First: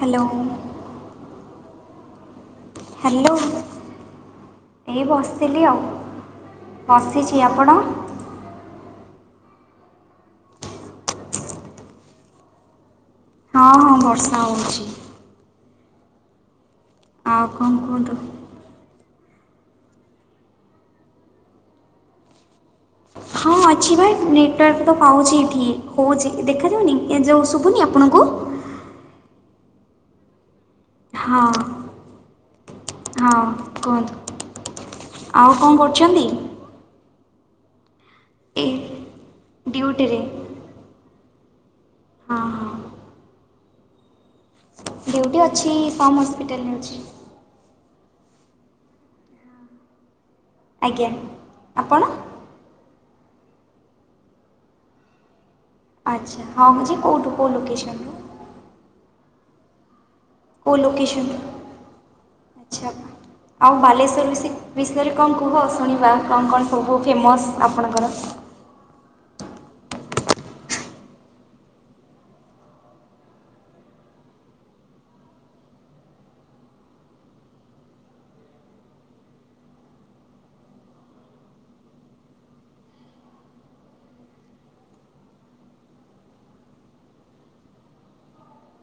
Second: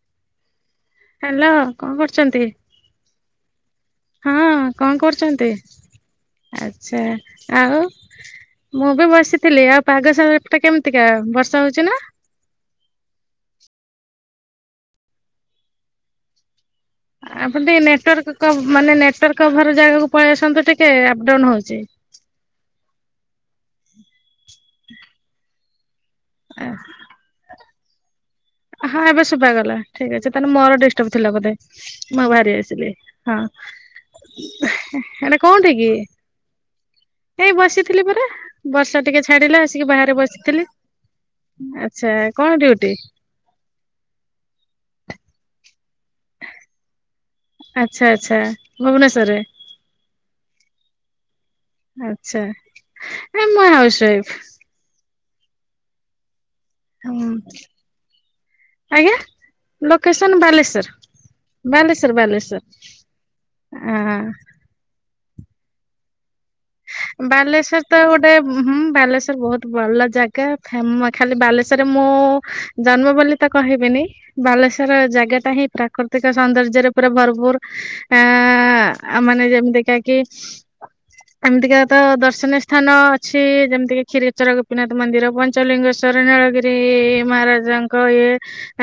Hello. Hello କଣ କରୁଛନ୍ତି? Hello ହଁ ଏଇ କଣ କରୁଛନ୍ତି। ବସିଥିଲି ଆଉ ଆଛା ବସିଛି ଆପଣ ଆଉ ମୁଁ ବି ବସି ଥିଲି ଆଉ ପାଗସାଗଟା କେମିତିକା ବର୍ଷା ହଉଛି ନା। ହଁ ହଁ ବର୍ଷା ହଉଛି। ଆ ଟ କ'ଣ କୁହନ୍ତୁ ନେଟୱର୍କ କମ୍ ମାନେ ନେଟୱର୍କ ଖ ଘର ଜାଗାକୁ ପଳେଇ ଆସନ୍ତୁ ଟିକେ ଅପ୍ ଡାଉନ ହଉଛି। ହଁ ଅଛି ଭାଇ ନେଟୱାର୍କ ତ ପାଉଛି ଏଠି। ହୋଉଛି ଦେଖାଯାଉନି ଏ ଯୋଉ ଶୁଭୁନି ଆପଣଙ୍କୁ। ହଁ ଏବେ ଶୁଭାଗଲା ଠିକ୍ ଅଛି ତାହେଲେ ମୋର ଡି ଟପ୍ ଥିଲା ହଁ ବୋଧେ ମୁଁ ବାହାରି ଆସିଲି ହଁ। ହେଟା ଆଉ କ'ଣ କୋଉଠି କି? [inaudible] ଏଇ ବସିଥିଲି ପରା ଏ ବର୍ଷା ଟିକେ ଛାଡିଲା ଆସିକି ବାହାରେ ଡ୍ୟୁଟିରେ ବସିଥିଲି। ଆଚ୍ଛା ହଁ କଣ ହଁ ଡିଉଟି? ଡୁଟି ଅଛି ଫମ୍ ହସ୍ପିଟାଲରେ ଅଛି। ଆଚ୍ଛା ଆଚ୍ଛା ଭୁବନେଶ୍ୱର ରେ। ଆଜ୍ଞା। ଆପଣ ଆଚ୍ଛା ନାଇଁ ମୁଁ ହାଉସୱାଇଫ। ଆଚ୍ଛା ହଁ ହଁ ଯେ କେଉଁଠୁ କେଉଁ ଲୋକେସନ୍ ରୁ? ଲୋକେଶନ ଲୋକେସନରୁ ବାଲେଶ୍ଵର ବାଲେଶ୍ଵର ଆଚ୍ଛା ବାଲେଶ୍ଵର। ଆଉ ଅ ବାଲେଶ୍ଵର ବିଷୟରେ କଣ କୁହ ଶୁଣିବା କଣ କଣ ସବୁ ଫେମସ୍ ବାଲେଶ୍ୱର ତ ଆପଣଙ୍କର? ଗୋଟେ ହୁଁ ବାଲେଶ୍ଵର ବହୁତ ଭଲ ଜାଗା ଫାମ୍ ଖାଲି ବାଲେଶ୍ୱର ରେ ମୁଁ ଜନ୍ମ ବୋଲି ତ କହିବିନି ବାଲ୍ ସେଶ୍ୱର ଜାଗା ଟା ହିଁ ପ୍ରାକୃତିକ ସୌନ୍ଦର୍ଯ୍ୟରେ ପୁରା ଭରପୁର ଆଁ ମାନେ ଦେଖା କି [inaudible] ଏମିତିକା ତ ଦର୍ଶନୀୟ ସ୍ଥାନ ଅଛି ଯେମିତି କି କ୍ଷୀରେଶ୍ୱର ଗୋପୀନାଥ ମନ୍ଦିର ପଞ୍ଚଲିଙ୍ଗେଶ୍ୱର ନୀଳ ଗିରି ମହାରାଜାଙ୍କ ଇଏ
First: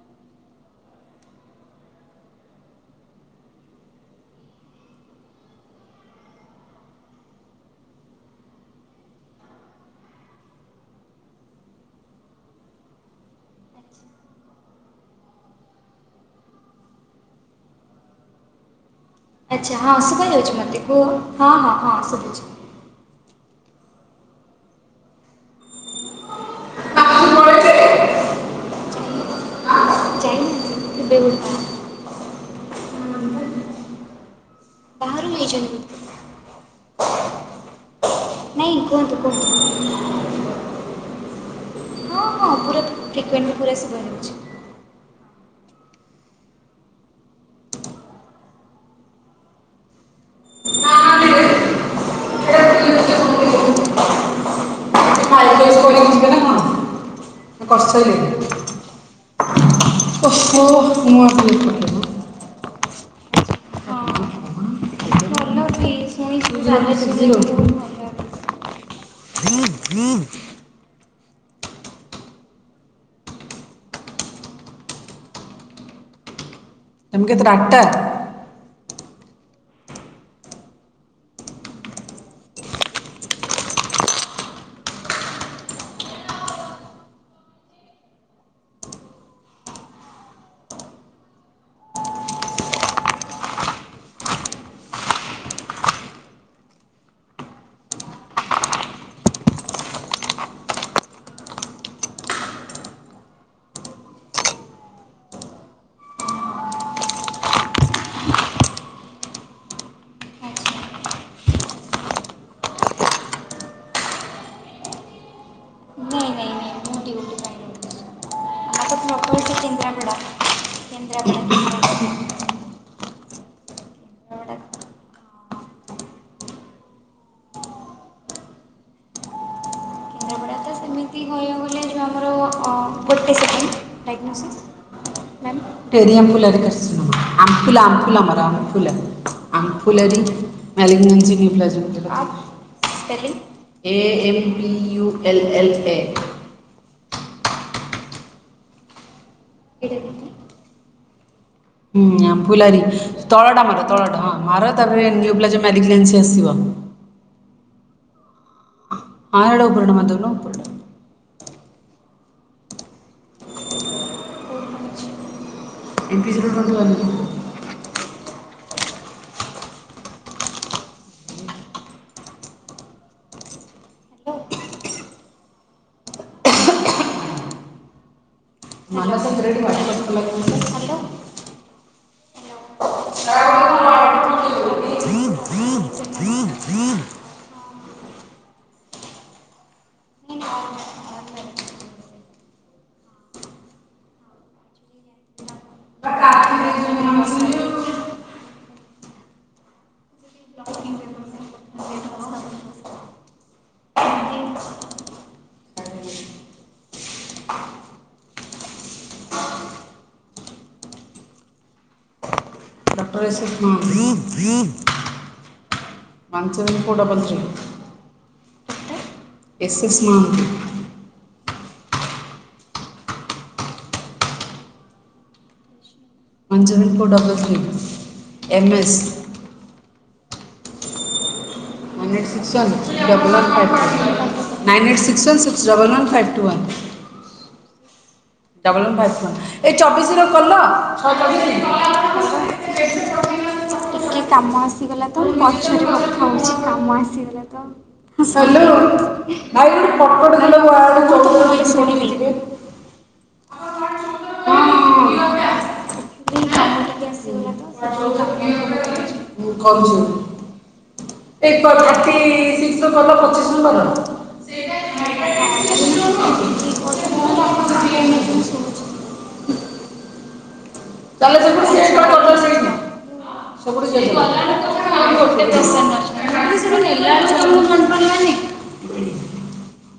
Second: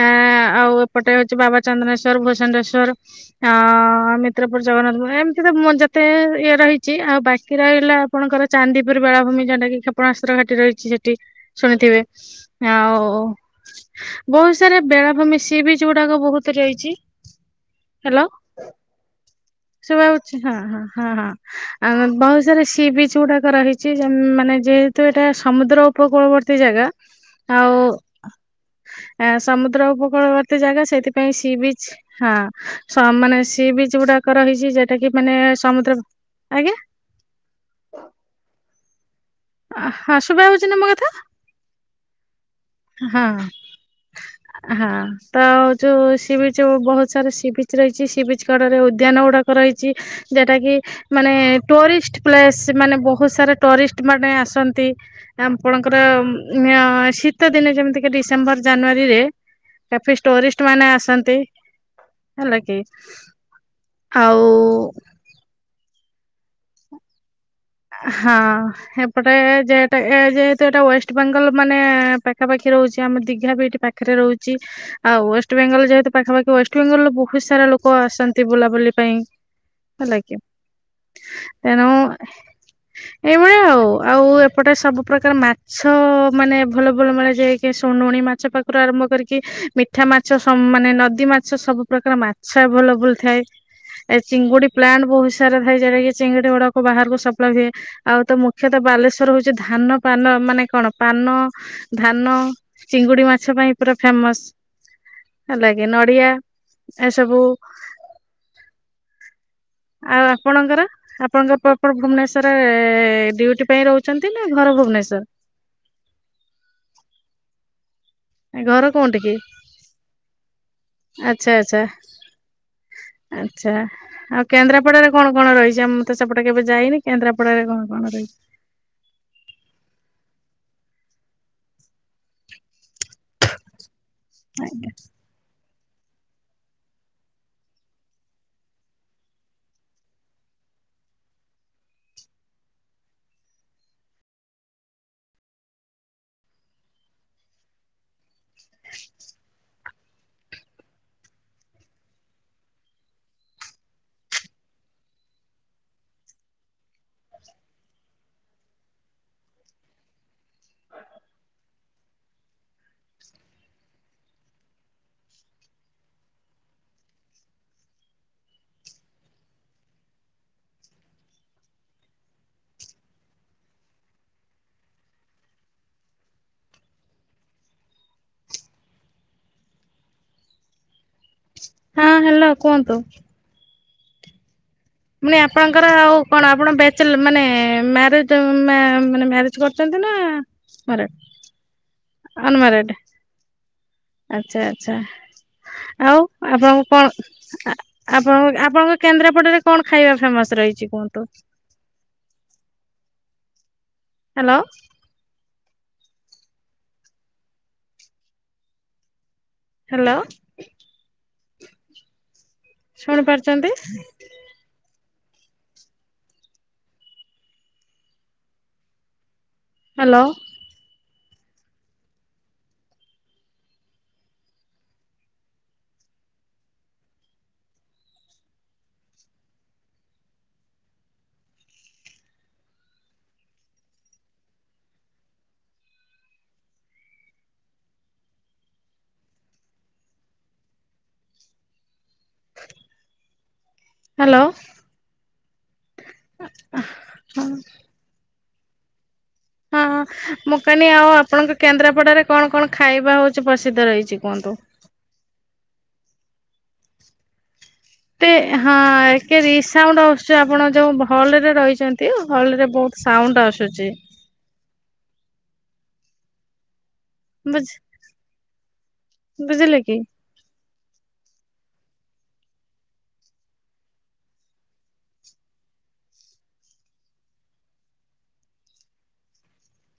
ଆଁ ଆଉ ଏପଟେ ହଉଛି ବାବା ଚନ୍ଦ୍ରେଶ୍ଵର ଭୂଷ ଶ୍ଵର ଆ ମିତ୍ରପୁର ଜଗନ୍ନାଥ ପୁର ଏମିତି ତ ମୁଁ ଯେତେ ଇଏ ଇଏ ରହିଛି ଆଉ ବା ବାକି ରହିଲା ଆପଣଙ୍କର ଚାନ୍ଦିପୁର ବେଳାଭୂମି ଯଉଟା କି କ୍ଷେପଣାସ୍ତ୍ର ଘାଟି ରହିଛି ସେଠି ଶୁଣିଥିବେ। ଆଁ ଓ। ବହୁତ ସାରା ବେଳାଭୂମି ସି ବିଜ ଗୁଡାକ ବହୁତ ଯାଇଛି। ହ୍ୟାଲୋ ଆଚ୍ଛା ହଁ ଶୁଭା ଯାଉଛି ଶୁଭାଯାଉଛି ହଁ ମୋତେ ହଁ କୁହ ହଁ ହଁ ହଁ ଆ ବହୁ ଶୁଭୁଛି। ବ୍ରିଜ୍ ଗୁଡାକ ରହିଛି ଯେ ମାନେ ଯେହେତୁ ଏଇଟା ସମୁଦ୍ର ଉପକୂଳବର୍ତ୍ତୀ ଜାଗା। ଆଉ ଏ ସମୁଦ୍ର ଉପକୂଳବର୍ତ୍ତୀ ଜାଗା ଯାଇନାହାନ୍ତି ଏବେ ସେଥିପାଇଁ ସି ଗୋଟେ ବିଚ। ହଁ ସ ମାନେ ସି ବିଚ ଗୁଡାକ ରହିଛି ଯେଟା କି ବାହାରୁ ମାନେ ହେଇଛନ୍ତି ସମୁଦ୍ର ବୋଧେ ଆଜ୍ଞା। ନାଇଁ କୁହନ୍ତୁ କୁହନ୍ତୁ। ହଁ ଶୁଭା ଯାଉଛି ନା ମୋ କଥା? ହଁ ହଁ ପୁରା ହଁ ଫ୍ରିକ୍ୱେଣ୍ଟଲି ପୁରା ଶୁବା ଯାଉଛି। ହଁ ତ ଯୋଉ ସି ବିଚ ବହୁତ ସାରା ସିି ବିଚ ରହିଛି ସି ବିଚ କଡରେ ଉଦ୍ୟାନ ଗୁଡାକ। ରହିଛି ଯୋଉଟା କି ମାନେ ଟୋରିଷ୍ଟ ପ୍ଲେସ କରିକି ସେମାନେ ବହୁତ ସାରା ଟରିଷ୍ଟ ମାନେ ଆସନ୍ତି ଆପଣଙ୍କର ଯିବେ ନା କଣ? ଆଃ ଶୀତ ଦିନ ଯେମିତିକ କରିସାରିଲେଣି ଡିସେମ୍ବର ଜାନୁଆରୀ। ରେ କାଫି ଓହୋ ଟୋରିଷ୍ଟ ମାନେ ମୁଁ ଆସନ୍ତି। ଆଉ ଲେଟ୍ କରିଦେଲି। ହେଲା କି ହଁ ଆଉ ଭଲ ଟି ଶୁଣିଛୁ [inaudible] ହଁ ଏପଟେ ଯେଟା ଏ ଯେହେତୁ ଏଟା ୱେଷ୍ଟ ବେଙ୍ଗଲ ମାନେଏ ପାଖାପାଖି ରହୁଛି। ଆମ ଦିଘା ବି ପାଖରେ ରଉଛି ଆଉ ୱେଷ୍ଟବେଙ୍ଗଲ ଜେହେତୁ ପାଖାପାଖି ୱେ ବେଙ୍ଗଲରେ ତମେ ବହୁତ କେତେ ସାରା ଆଠଟା? ଲୋକ ଆସନ୍ତି ବୁଲା ବୋଲି ପାଇଁ ହେଲାକି ତେଣୁ [inaudible] ଏଇ ଭଳିଆ ଆଉ ଆଉ ଏପଟେ ସବୁ ପ୍ରକାର ମାଛ ମାନେ ଭଲ ଭଲ ମିଳେ ଯାଇକି ଶୁନୁଣି ମାଛ ପାଖରୁ ଆରମ୍ଭ କରିକି ମିଠା ମାଛ ସ ମାନେ ନଦୀ ମାଛ ସବୁ ପ୍ରକାର ମାଛ ଭଲ ଭଲ ଥାଏ ଏ ଚିଙ୍ଗୁଡି ପ୍ଲାଣ୍ଟ ବହୁତ ସାରା ଥାଏ ଯୋଉଟାକି ଚିଙ୍ଗୁଡି ଗୋଡାକୁ ବାହାରକୁ ସବୁ ଲଗଏ ଆଉ ତ ମୁଖ୍ୟତଃ ବାଲେଶ୍ୱର ହଉଛି ଧାନ ପାନ ମାନେ କଣ ପାନ ଧାନ ଅ ଚିଙ୍ଗୁଡି ମାଛ ପାଇଁ ପୁରା ଫେମସ। ହେଲାଗି ନଡିଆ ଏସବୁ ଆଉ ଆଚ୍ଛା ଆପଣଙ୍କର ଆପଣଙ୍କ ପ୍ରପର ଭୁବନେଶ୍ଵର ଏ ଡିଉଟି ପାଇଁ ରହୁଛନ୍ତି ନା ଘର ଭୁବନେଶ୍ୱର। ନାଇଁ ନାଇଁ ନାଇଁ ମୁଁ ଡିଉଟି ପା ଘର କୋଉଠ କି? ସେ କେନ୍ଦ୍ରାପଡ଼ା କେନ୍ଦ୍ରାପଡ଼ା ଆଚ୍ଛା କେନ୍ଦ୍ରାପଡ଼ା ଆଚ୍ଛା। [unintelligible] ଆଚ୍ଛା ଆଉ କେନ୍ଦ୍ରାପଡ଼ା କେନ୍ଦ୍ରାପଡାରେ କଣ କଣ ରହିଛି ଆ ମୁଁ ତେ ସେପଟେ କେବେ ଯାଇନି କେନ୍ଦ୍ରାପଡାରେ କଣ କଣ ରହିଛି? [unintelligible] ତ ସେମିତି କହିବାକୁ ଗଲେ ଯେଉଁ ଆମର ଅ ଗୋଟେ [unintelligible] ଟେରିୟମ୍ ଫୁଲାରକାସନ ଆମଫୁଲା ଆମଫୁଲା ଆମର ଆମଫୁଲା ଆମଫୁଲାରି ମାୟ [unintelligible] - A M PU L L ଏ [unintelligible] ଏଇଟା ଦେଖି ଆମଫୁଲାରି ତଳଟା ମାର ତଳଟା ହଁ ମାର ତାପରେ ନିୟୁ ପ୍ଲାଜ [unintelligible] ଆସିବ ହଁ ଏଟା ଉପରଟା ମାରିଦଉନ ଉପରଟା। [inaudible] ହଁ ହ୍ୟାଲୋ କୁହନ୍ତୁ? ପୁଣି ଆପଣଙ୍କର ଆଉ କଣ ଆପଣ ବ୍ୟାଚ ମାନେ ମାରେଜ ମା-ମାନେ ମ୍ୟାରେଜ କରିଛନ୍ତି? ହ ମ୍ୟାରେଡ ଅନମ୍ୟାରେଡ଼। ଆଚ୍ଛା ଆଚ୍ଛା। ଆଉ ଆପଣଙ୍କୁ କଣ ଆ ଆପଣଙ୍କ ଆପଣଙ୍କ କେନ୍ଦ୍ରାପଡରେ କଣ ଖାଇବା ଫେମସ ର ରହିଛି କୁହନ୍ତୁ। ହଁ। Hello hello. ପାରୁଛନ୍ତି [unintelligible] one seven four double three. Yes yes hello ମାହା one seven four double three M S. ସିକ୍ସାନ୍ ଡବ୍ଲାନ୍ one five nine eight six one six double one five two one. [unintelligible] Double one five one ଏଇ ଚବିଶି ର କଲ [unintelligible] ଟିକେ hello କାମ ଆସିଗଲା ତ ପଛରେ କଥା ହଉଛି କାମ ଆସିଗଲା ହଁ ତ। ହାଲୋ। ହଁ ମୁଁ କନି ଆଉ ଆପଣଙ୍କ ଶୁଣିବି କେନ୍ଦ୍ରାପଡାରେ ଟିକେ କଣ କଣ ଖାଇବା ହୋଉ ପ୍ରସିଦ୍ଧ ରହିଛି କୁହନ୍ତୁ। ଏଇ କାମ ଟିକେ ଆସିଗଲା ତ ସେଥିପାଇଁ ତେ ହାଁଏ କିଏ ମୁଁ କରୁଛି ରିସଉଣ୍ଡ ଆସୁଚ ଆପଣ ଯୋଉ ହଲରେ ଏ ରହିଚନ୍ତି ଥାର୍ଟି ହଲରେ ବୋହୁତ ସାଉଣ୍ଡ ଆସୁଚି। [unintelligible] ନୁହଁ ଗୋଟେ ବୁଝି ବୁଝିଲେ କି? [unintelligible] [unintelligible] ଏ